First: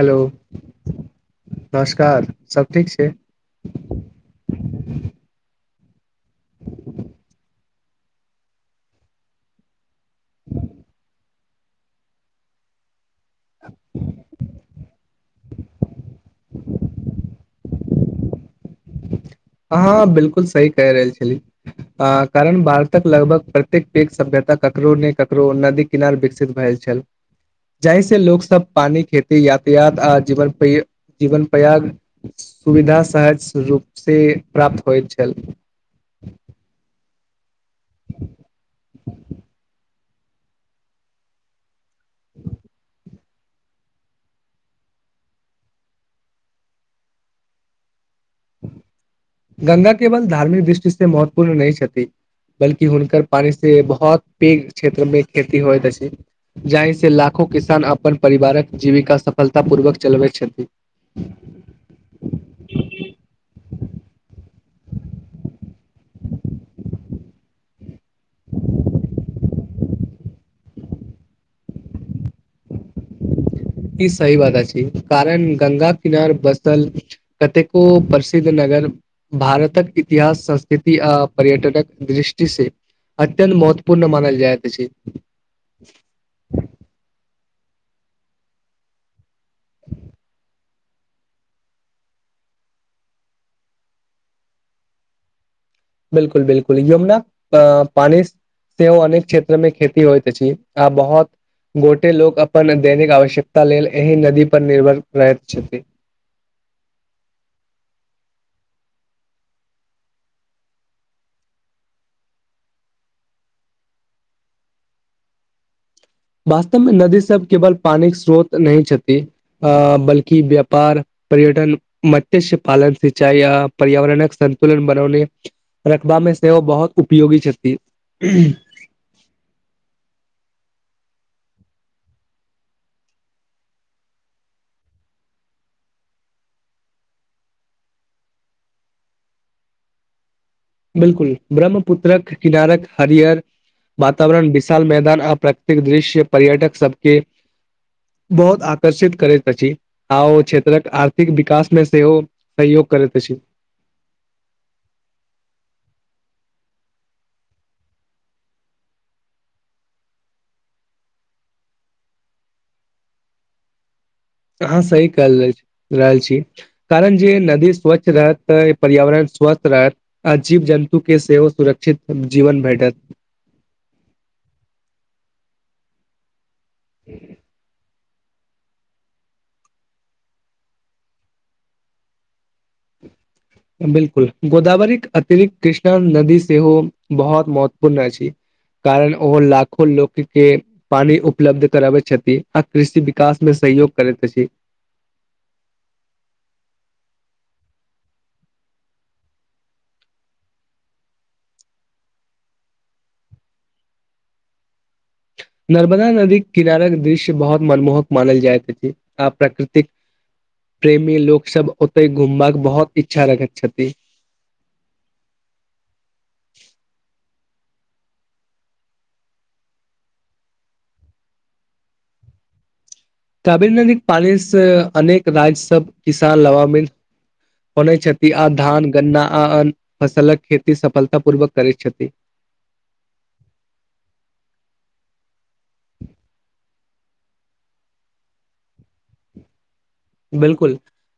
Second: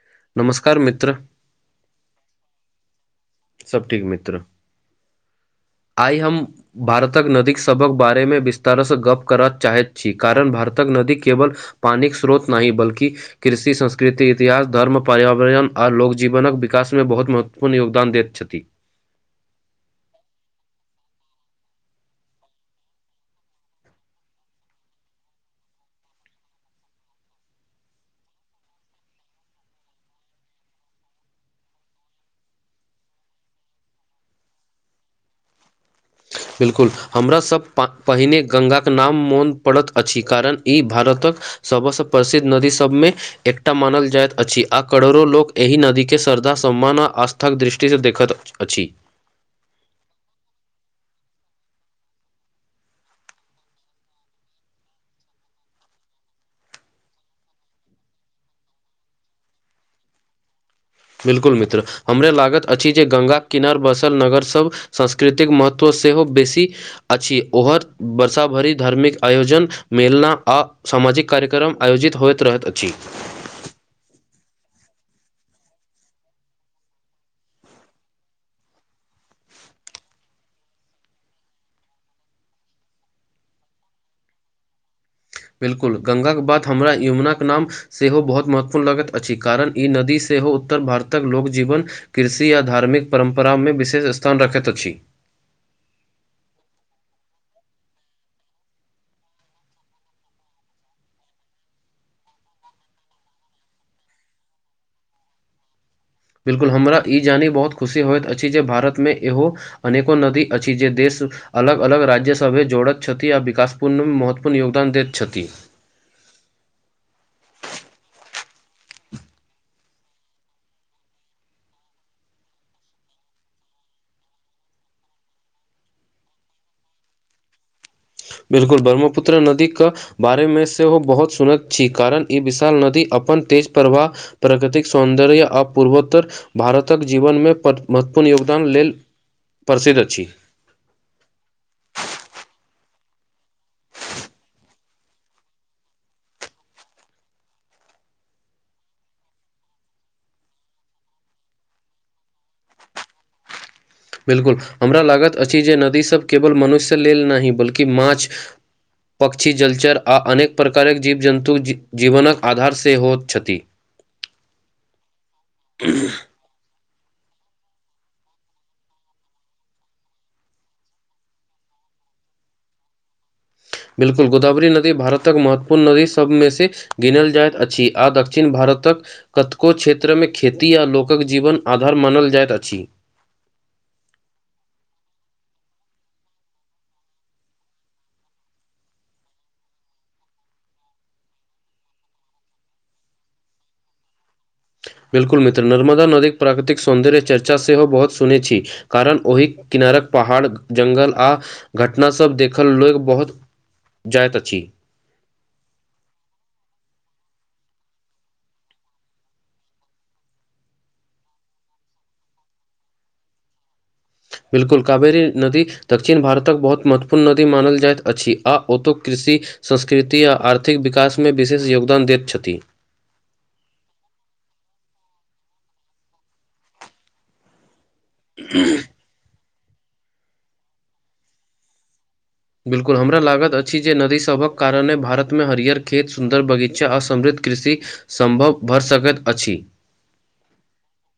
Hello नमस्कार मित्र नमस्कार सब ठीक छै सब ठीक मित्र आइ हम भारतक नदीक सभक बारेमे विस्तार सँ गप्प करय चाहैत छी कारण भारतक नदी केवल पानिक स्रोत नहि बल्कि कृषि संस्कृति इतिहास धर्म पर्यावरण आर लोकजीवनक विकास मे बहुत महत्व पूर्ण योगदान दैत छति हँ बिलकुल सही कहि रहल छली आ कारण भारतक लगभग प्रत्येक पेघ सभ्यता ककरो ने ककरो नदीक किनार विकसित भेल छल जाहि से लोक सब पानी खेती यातायात आ जीवन प्र जीवन प्रयाग सुविधा सहज रूप से प्राप्त होइत छल बिलकुल हमरा सभ पा पहिले गङ्गाक नाम मोन पड़ैत अछि कारण ई भारतक सब सँ प्रसिद्ध नदी सबमे एकटा मानल जाइत अछि आ करोड़ो लोक एहि नदी के श्रद्धा सम्मान आ आस्था के दृष्टि से देखत अछि गंगा केवल धार्मिक दृष्टि से महत्वपूर्ण नहि छथि बल्कि हुनकर पानी से बहुत पैघ क्षेत्र मे खेती होइत अछि जाहि से लाखो किसान अपन परिवारक जीविका सफलता पूर्वक चलबैत छथि बिल्कुल मित्र हमरा लागत अछि जे गंगा किनार बसल नगर सब संस्कृतिक महत्व सेहो बेसी अछि ओहर वर्षाभरि धार्मिक आयोजन मेलना आ सामाजिक कार्यक्रम आयोजित होइत रहत अछि ई सही बात अछि कारण गंगा किनार बसल कतेको प्रसिद्ध नगर भारतक इतिहास संस्कृति आ पर्यटटक दृष्टि से अत्यन्त महत्वपूर्ण मानल जायत अछि बिल्कुल गंगाक बाद हमरा यमुनाक नाम सेहो बहुत महत्वपूर्ण लगैत अछि कारण ई नदी सेहो उत्तर भारतक लोक जीवन कृषि आ धार्मिक परम्परामे विशेष स्थान राखैत अछि बिलकुल बिलकुल यमुनाक पानीस सेहो अनेक क्षेत्र मे खेती होइत अछि आ बहुत गोटे लोक अपन दैनिक आवश्यकता लेल एहि नदी पर निर्भर रहैत छथि बिलकुल हमरा ई जानी बहुत खुशी होइत अछि जे भारतमे इहो अनेको नदी अछि जे देश अलग अलग राज्य सभे जोड़ैत छथि आ विकास पूर्ण महत्वपूर्ण योगदान दैत छथि वास्तवमे नदी सब केवल पानिक स्रोत नहि छथि अ बल्कि व्यापार पर्यटन मत्स्य पालन सिंचाइ आ पर्यावरणक सन्तुलन बनौने रखबामे सेहो बहुत उपयोगी छथि बिलकुल ब्रह्मपुत्र नदी क बारे मे सेहो बहुत सुनैत छी कारण ई विशाल नदी अपन तेज प्रवाह प्रगतिक सौन्दर्य आ पूर्वोत्तर भारतक जीवनमे महत्वपूर्ण योगदान लेल प्रसिद्ध अछि बिलकुल ब्रह्मपुत्रक किनारक हरियर वातावरण विशाल मैदान आ प्रकृतिक दृश्य पर्यटक सबके बहुत आकर्षित करैत अछि आ ओ क्षेत्रक आर्थिक विकास मे सेहो सहयोग करैत अछि बिलकुल हमरा लागत अछि जे नदी सभ केवल मनुष्य लेल नहि बल्कि माछ पक्षी जलचर आ अनेक प्रकारक जीव जन्तु जीवनक आधार से होइत छथि अहाँ सही कहल रहैल छी कारण जे नदी स्वच्छ रहत तऽ पर्यावरण स्वास्थ्य रहत आ जीव जन्तु के सेहो सुरक्षित जीवन भेटत बिल्कुल गोदाावरी नदी भारतक महत्वपूर्ण नदी सभमे से गिनल जाइत अछि आ दक्षिण भारतक कतेको क्षेत्रमे खेती आ लोकक जीवन आधार मानल जाइत अछि बिलकुल गोदावरीक अतिरिक्त कृष्णा नदी सेहो बहुत महत्वपूर्ण अछि कारण ओहो लाखो लोक के पानि उपलब्ध कराबैत छथि आ कृषि विकास मे सहयोग करैत अछि बिल्कुल मित्र नर्मदा नदीक प्राकृतिक सौन्दर्य चर्चा सेहो बहुत सुनैत छी कारण ओहि किनारक पहाड़ जंगल आ घटना सब देखल लोक बहुत जायत अछि नर्मदा नदी किनारक दृश्य बहुत मनमोहक मानल जाइती अति आ प्राकृतिक प्रेमी लोक सब ओते घूमबाक के बहुत इच्छा रखैत छथि बिल्कुल कावेरी नदी दक्षिण भारतक बहुत महत्वपूर्ण नदी मानल जाइत अछि आ ओतु कृषि संस्कृति आ आर्थिक विकासमे विशेष योगदान दैत छथि काबेरी नदी के पानी से अनेक राज्य सब किसान लभामित होने छथि आ धान गन्ना आ अन्य फसलक खेती सफलता पूर्वक करैत छथि बिल्कुल हमरा लागैत अछि जे नदीसभक कारणे भारतमे हरियर खेत सुन्दर बगीचा आर समृद्ध कृषि सम्भव भ सकैत अछि बिलकुल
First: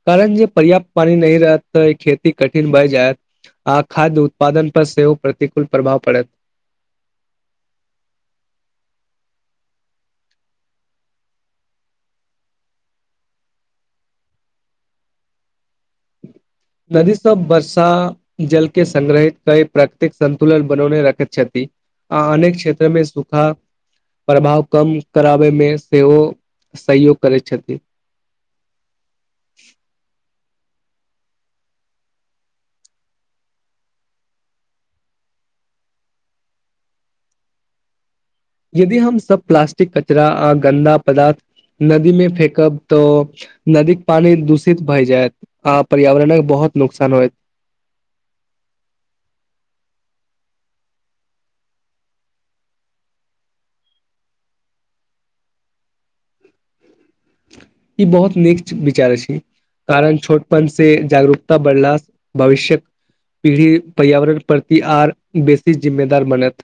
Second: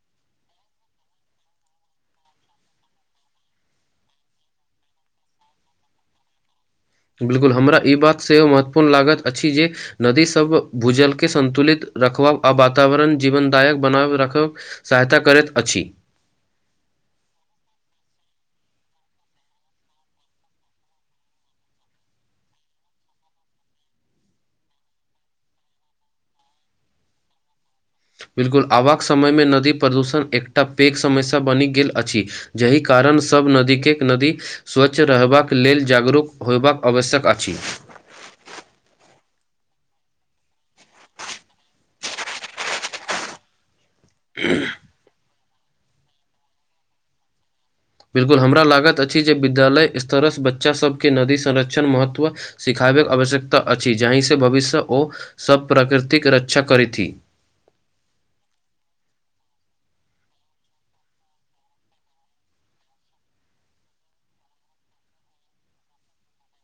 कारण जे पर्याप्त पानी नहि रहत तऽ खेती कठिन भए जायत आ खाद्य उत्पादन पर सेहो प्रतिकूल प्रभाव पड़त बिल्कुल हमरा ई बात सेहो महत्वपूर्ण लागैत अछि जे नदी सब भूजलके संन्तुलित रखब आ वातावरण जीवनदायक बनाब रखब सहायता करैत अछि नदी सब वर्षा जल के सग्रहित कई प्राकृतिक संन्तुलन बनैने रखैत छथि आ अनेक क्षेत्र मे सुखा प्रभाव कम कराबै मे सेहो सहयोग करैत छथिन बिल्कुल आबाक समय मे नदी प्रदूषण एकटा पैघ समस्या बनि गेल अछि जहि कारण सभ नदीे के नदी स्वच्छ रहबाक लेल जागरूक होयबाक आवश्यक अछि यदि हम सब प्लास्टिक कचरा आ गन्दा पदार्थ नदी मे फेेकब तऽ नदी पानी दूषित भय जायत आ पर्यावरणक बहुत नुकसान होयत बिलकुल हमरा लागत अछि जे विद्यालय स्तर से बच्चा सबके नदी संरक्षण महत्व सिखाबैक आवश्यकता अछि जहि से भविष्य ओ सब प्रकृतिक रक्षा करथि ई बहुत नीक विचार छी कारण छोटपन से जागरूकता बढ़ला भविष्यक पीढ़ी पर्यावरण प्रति आर बेसी जिम्मेदार बनत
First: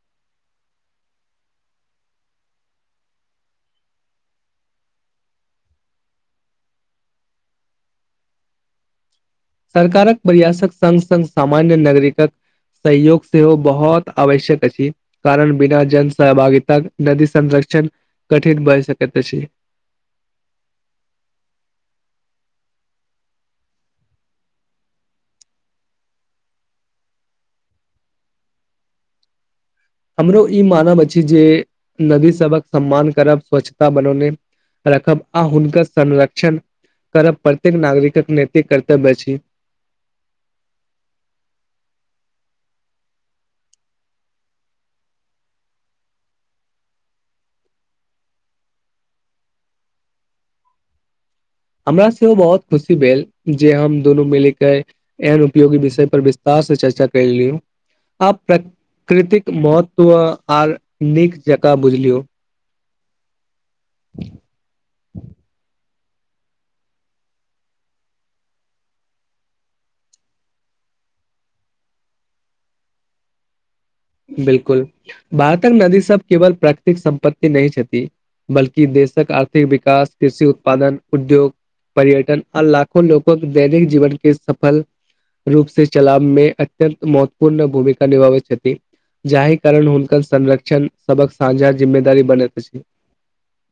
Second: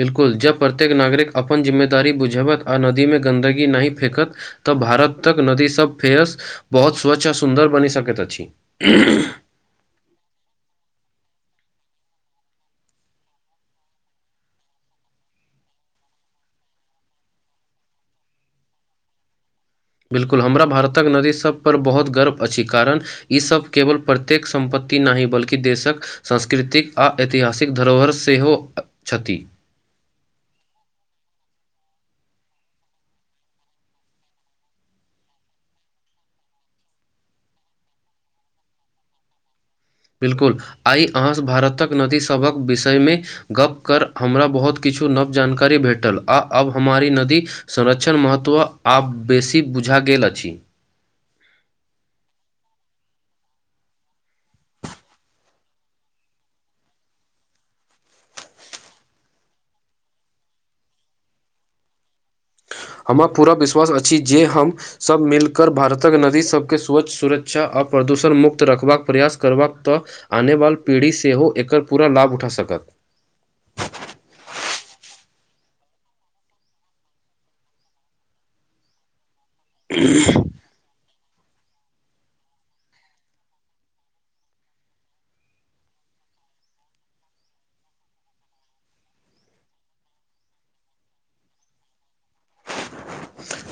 बिलकुल जब प्रत्येक नागरिक अपन जिम्मेदार बुझावत आ नदीमे गन्दगी नहि फेंकत तऽ भारत तक नदी सब फेरस बहुत स्वच्छ आ सुन्दर बनि सकैत अछि सरकारक प्रयासक संग संग सामान्य नागरिकक सहयोग सेहो बहुत आवश्यक अछि कारण बिना जन सहभागीता नदी संरक्षण कठिन बन सकेत छथिन बिल्कुल हमरा भारतक नदी सभ पर बहुत गर्व अछि कारण ई सब केवल प्रत्येक सम्पत्ति नहि ह बल्कि देशक सांस्कृतिक आ ऐतिहासिक धरोहर सेहो छथि हमरो ई मानव अछि जे नदी सभक सम्मान करब स्वच्छता बनौने रखब आ हुनकर संरक्षण करब प्रत्येक नागरिकक नेतिक कर्तव्य अछि बिल्कुल आइ अहाँ भारतक नदी सभक विषय मे गप कर हमरा बहुत किछु नव जानकारी भेटल आ अब हमारी नदी संरक्षण महत्व आब बेसी बुझा गेल अछि हमरा सेहो बहुत खुशी भेल जे हम दुनू मिल के एहन उपयोगी विषय पर विस्तार से चर्चा कर लिय आब प्रकृतिक महत्व आर नीक जकाँ बुझलियो हमरा पूरा विश्वास अछि जे हम सभ मिलकर भारतक नदी सब के स्वच्छ सुरक्षा आ प्रदूषण मुक्त रखबाक प्रयास करबाक तऽ आने वाल पीढ़ी सेहो एकर पूरा लाभ उठा सकत बिलकुल भारतक नदी सब केवल प्राकृतिक संपत्ति नहि छथि बल्कि देशक थिक विकास कृषि उत्पादन उद्योग पर्यटन आ लाखो लोको दैनिक जीवन के सफल रूप से चलाब मे अत्यंत महत्वपूर्ण भूमिका निभाबैत छथि जाहि कारण हुनकर संरक्षण सबक साझा जिम्मेदारी बनैत अछि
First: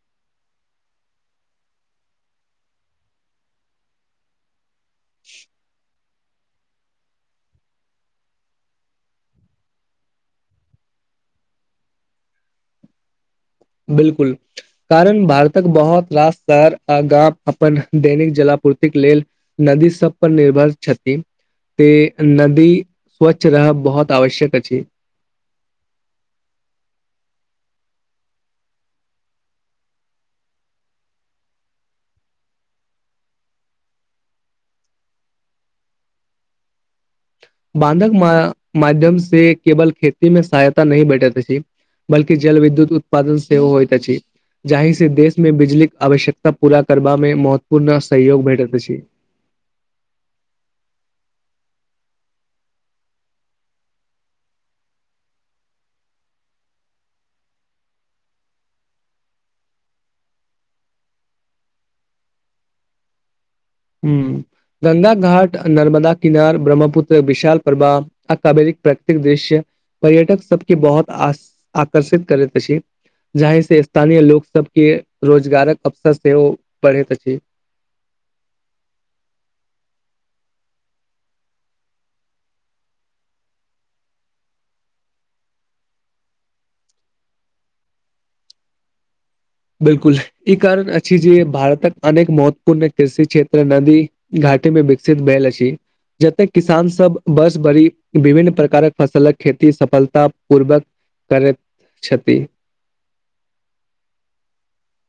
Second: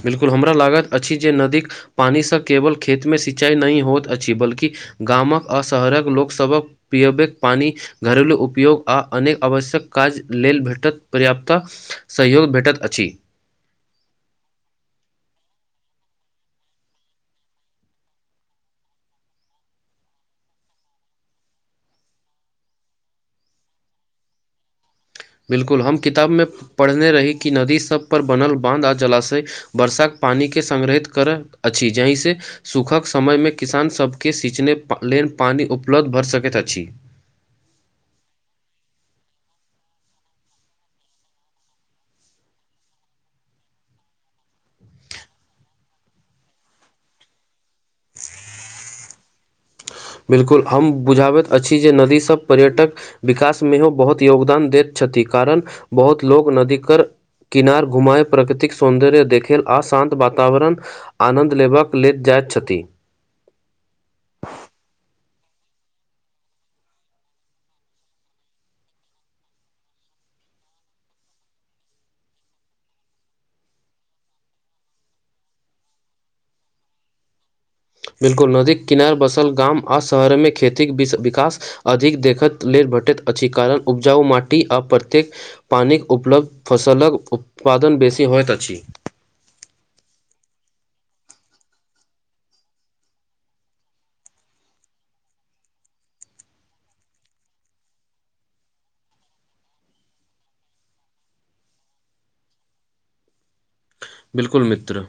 बिलकुल हमरा लागत अछि जे नदीक पानि से केवल खेत मे सिंचाई नहि होइत अछि बल्कि गामक आ शहरक लोक सभ के पिबैक पानि घरेलू उपयोग आ अनेक आवश्यक काज लेल भेटत पर्याप्ता सहयोग भेटैत अछि बिलकुल कारण भारतक बहुत रास शहर आ गाम अपन दैनिक जलापूर्तिक लेल नदी सब पर निर्भर छथिन त नदी स्वच्छ रहब बहुत आवश्यक अछि बिलकुल हम किताब मे पढ़ने रही कि नदी सब पर बनल बाँध आ जलाशय वर्षाक पानी के संग्रहित करैत अछि जहि से सूखक समय मे किसान सभके सिचने लेलन पानि उपलब्ध भऽ सकैत अछि बानधक माध्यम से केवल खेती मे सहायता नहि भेठैत छै बलकि जल विद्युत उत्पादन सेव होइ त छी जाहि से देश मे बिजलीक आवश्यकता पूरा करबा मे महत्वपूर्ण सहयोग भेटैत अछि बिल्कुल हम बुझाबैत अछि जे नदीसभ पर्यटक विकास मेहो बहुत योगदान दैत छथि कारण बहुत लोग नदी कर किनार घुमाए प्रकृतिक सौन्दर्य देखेल आशान्त वातावरण आनन्द लेबबाक लेल जाइत छथि ह गङ्गा घाट नर्मदा किनार ब्रह्मपुत्र विशाल प्रभा आ कबरिक प्रकृतिक दृश्य पर्यटक सबके बहुत आकर्षित करैत अछि जाहि से स्थानीय लोकोग सब के रोजगारक अवसर सेहो बढैत अछि बिल्कुल नदीक किनार बसल गाम आओ शहरमे खेतीके विकास अधिक देखत लेल भेटैत अछि कारण उपजाउ माटी आ प्रत्येक पानिक उपलब्ध फसलक उत्पादन बेसी होइत अछि बिलकुल ई कारण अछि जे भारतक अनेक महत्वपूर्ण कृषि क्षेत्र नदी घाटी मे विकसित बैल अछी जते किसान सब वर्ष भरी विभिन्न प्रकारक फसलक खेती सफलता पूर्वक करैत छथि बिलकुल मित्र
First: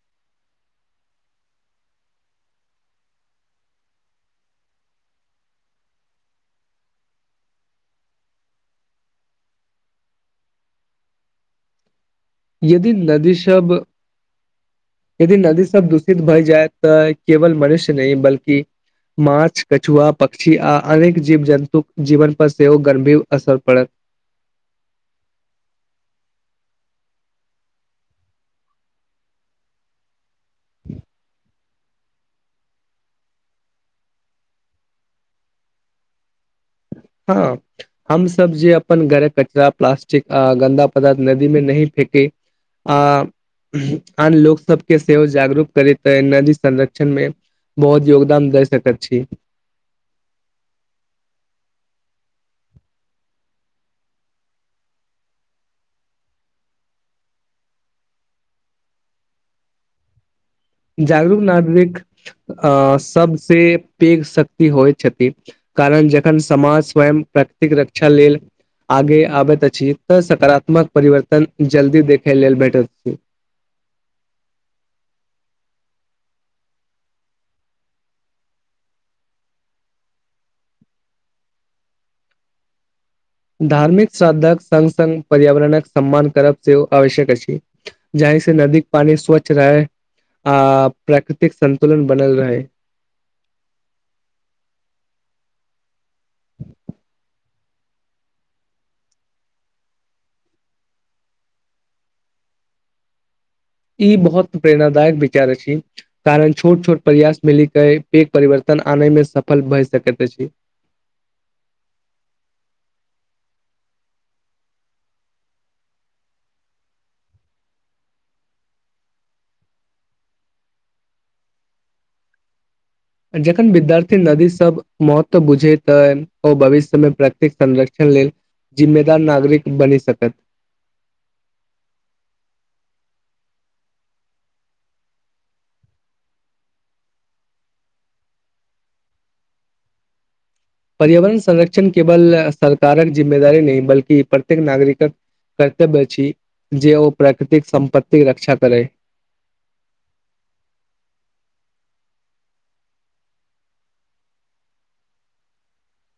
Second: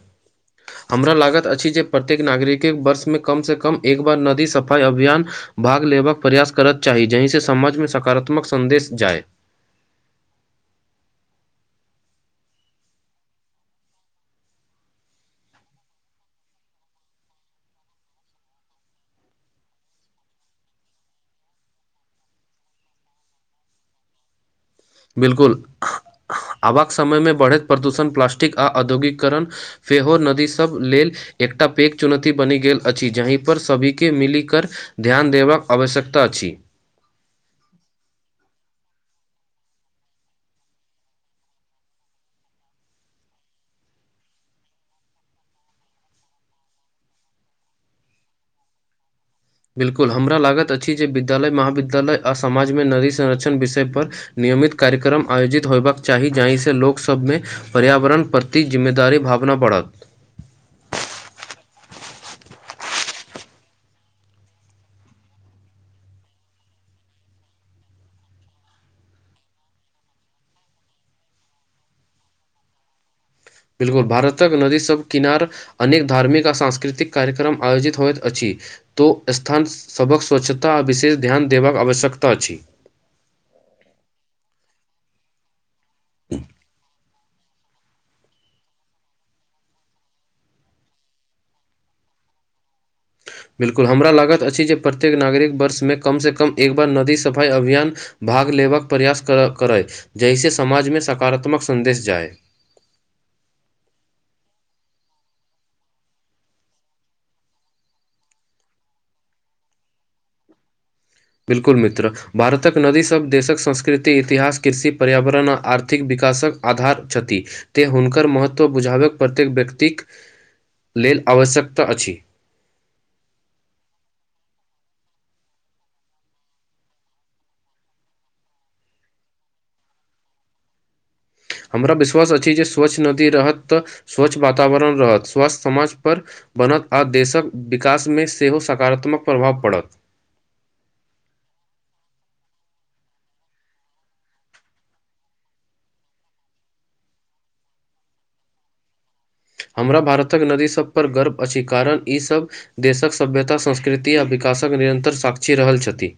हमरा लागत अछि जे प्रत्येक नागरिकक वर्षमे कमसँ कम एक बार नदी सफाइ अभियान भाग लेबाक प्रयास करत चाही जाहिसँ समाजमे सकारात्मक सन्देश जाय यदि नदी सब यदि नदी सब दूषित भए जाय तऽ केवल मनुष्य नहि बल्कि माछ कछुआ पक्षी आ अनेक जीव जन्तुक जीवन पर सेहो गंभीर असर पड़त बिलकुल आबक समय मे बढ़ैत प्रदूषण प्लासस्टिक आ औद्योगिकीकरण फेहोर नदी सभ लेल एकटा पैघ चुनौती बनि गेल अछि जही पर सभी के मिली कर ध्यान देबाक आवश्यकता अछि हँ हम सब जे अपन घरक कचरा प्लास्टिक अ गन्दा पदार्थ नदी में नही फेके आ आन लोक सभके सेहो जागरूक करैत ह नदी संरक्षणमे बहुत योगदान दे सकैत छी बिल्कुल हमरा लागत अछि जे विद्यालय महाविद्यालय आ समाजमे नदी संरक्षण विषयपर नियमित कार्यक्रम आयोजित होयबाक चाही जाहिसँ लोक सभमे पर्यावरण प्रति जिम्मेदारी भावना पड़त जागरूक नागरिक अ सबसँ पैघ शक्ति होइ छथिन कारण जखन समाज स्वयं प्रकृतिक रक्षा लेल आगे आबैत अछि तऽ सकारात्मक परिवर्तन जल्दी देखे लेल भेटैत छी बिलकुल भारतक नदी सब किनार अनेक धार्मिक आ सांस्कृतिक कार्यक्रम आयोजित होइत अछि तो स्थान सभक स्वच्छता आ विशेष ध्यान देबाक आवश्यकता अछि धार्मिक श्रादधक संग संग पर्यावरणक सम्मान करब से आवश्यक अछि जहि से नदीक पानी स्वच्छ रहै आ प्राकृतिक संन्तुलन बनल रहै बिल्कुल हमरा लागत अछि जे प्रत्येक नागरिक वर्षमे कमसँ कम एक बार नदी सफाइ अभियान भाग लेबाक प्रयास करय जहिस समाजमे सकारात्मक संन्देश जाय ई बहुत प्रेरणादायक विचार छी कारण छोट छोट प्रयास मिल के पैघ परिवर्तन आनेय मे सफल भए सकैत अछि बिल्कुल मित्र भारतक नदी सब देशक संस्कृति इतिहास कृषि पर्यावरण आ आर्थिक विकासक आधार छथि तैँ हुनकर महत्व बुझाबै प्रत्येक व्यक्तिक लेल आवश्यकता अछि जखन विद्यार्थी नदी सब महत्व बुझै तऽ ओ भविष्य मे प्रकृतिक संरक्षण लेल जिम्मेदार नागरिक बनी सकत हमरा विश्वास अछि जे स्वच्छ नदी रहत तऽ स्वच्छ वातावरण रहत स्वच्छ समाजपर बनत आ देशक विकासमे सेहो सकारात्मक प्रभाव पड़त पर्यावरण संरक्षण केवल सरकारक जिम्मेदारी नहि बल्कि प्रत्येक नागरिकक कर्तव्य छी जे ओ प्राकृतिक सम्पत्तिक के रक्षा करै हमरा भारतक नदीसभपर गर्व अछि कारण ईसभ देशक सभ्यता संस्कृति आ विकासक निरन्तर साक्षी रहल छथि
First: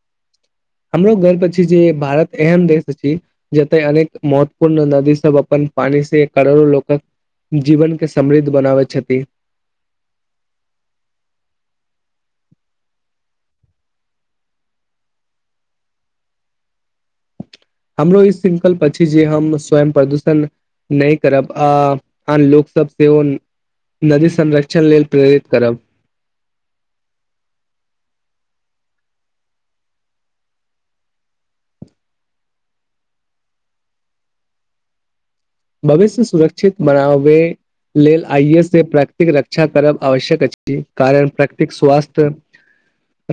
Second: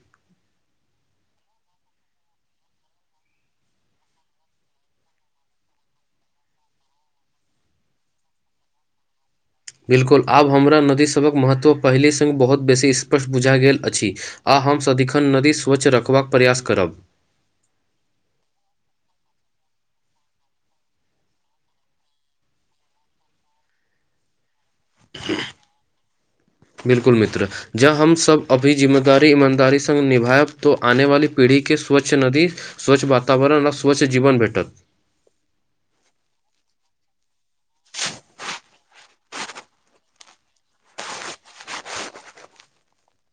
हमरो गर्व अछि जे भारत एहन‌ देश छै जते अनेक महत्वपूर्ण नदी सब अपन पानी से करोड़ो लोकक जीवन के समृद्ध बनाबै छथि बिल्कुल आब हमरा नदीसभक महत्व पहिले स‌ बहुत बेसी स्पष्ट बुझा गेल अछि आ हम सदिखन नदी स्वच्छ रखबाक प्रयास करब हमरो ई संकल्प प जे हम स्वयं प्रदूषण नहि करब आ आन लोक सब सेहो नदी संरक्षण क्षण लेल प्रेरित करब। बिल्कुल मित्र जँ हम सब अभी जिम्मेदारी ईमानदारी सँ निभायब तो आने वाली पीढ़ी के स्वच्छ नदी स्वच्छ वातावरण आ स्वच्छ जीबन भेटत भविष्य सुरक्षित बनाबे लेल आइयेसे प्रकृतिक रक्षा करब आवश्यक अछि कारण प्रकृतिक स्वास्थ्य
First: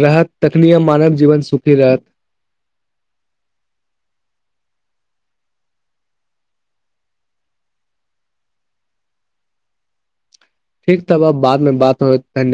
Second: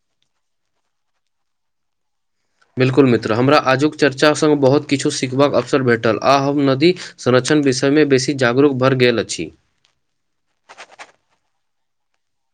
रहत तखनिए मानव जीवन सुखी रहत बिल्कुल मित्र हमरा आजुक चर्चा सँ बहुत किछु सीखबाक अवसर भेटल आ हम नदी संरक्षण विषयमे बेसी जागरूक भर गेल अछि ठीक तब आब बादमे बात होएत धन्यवाद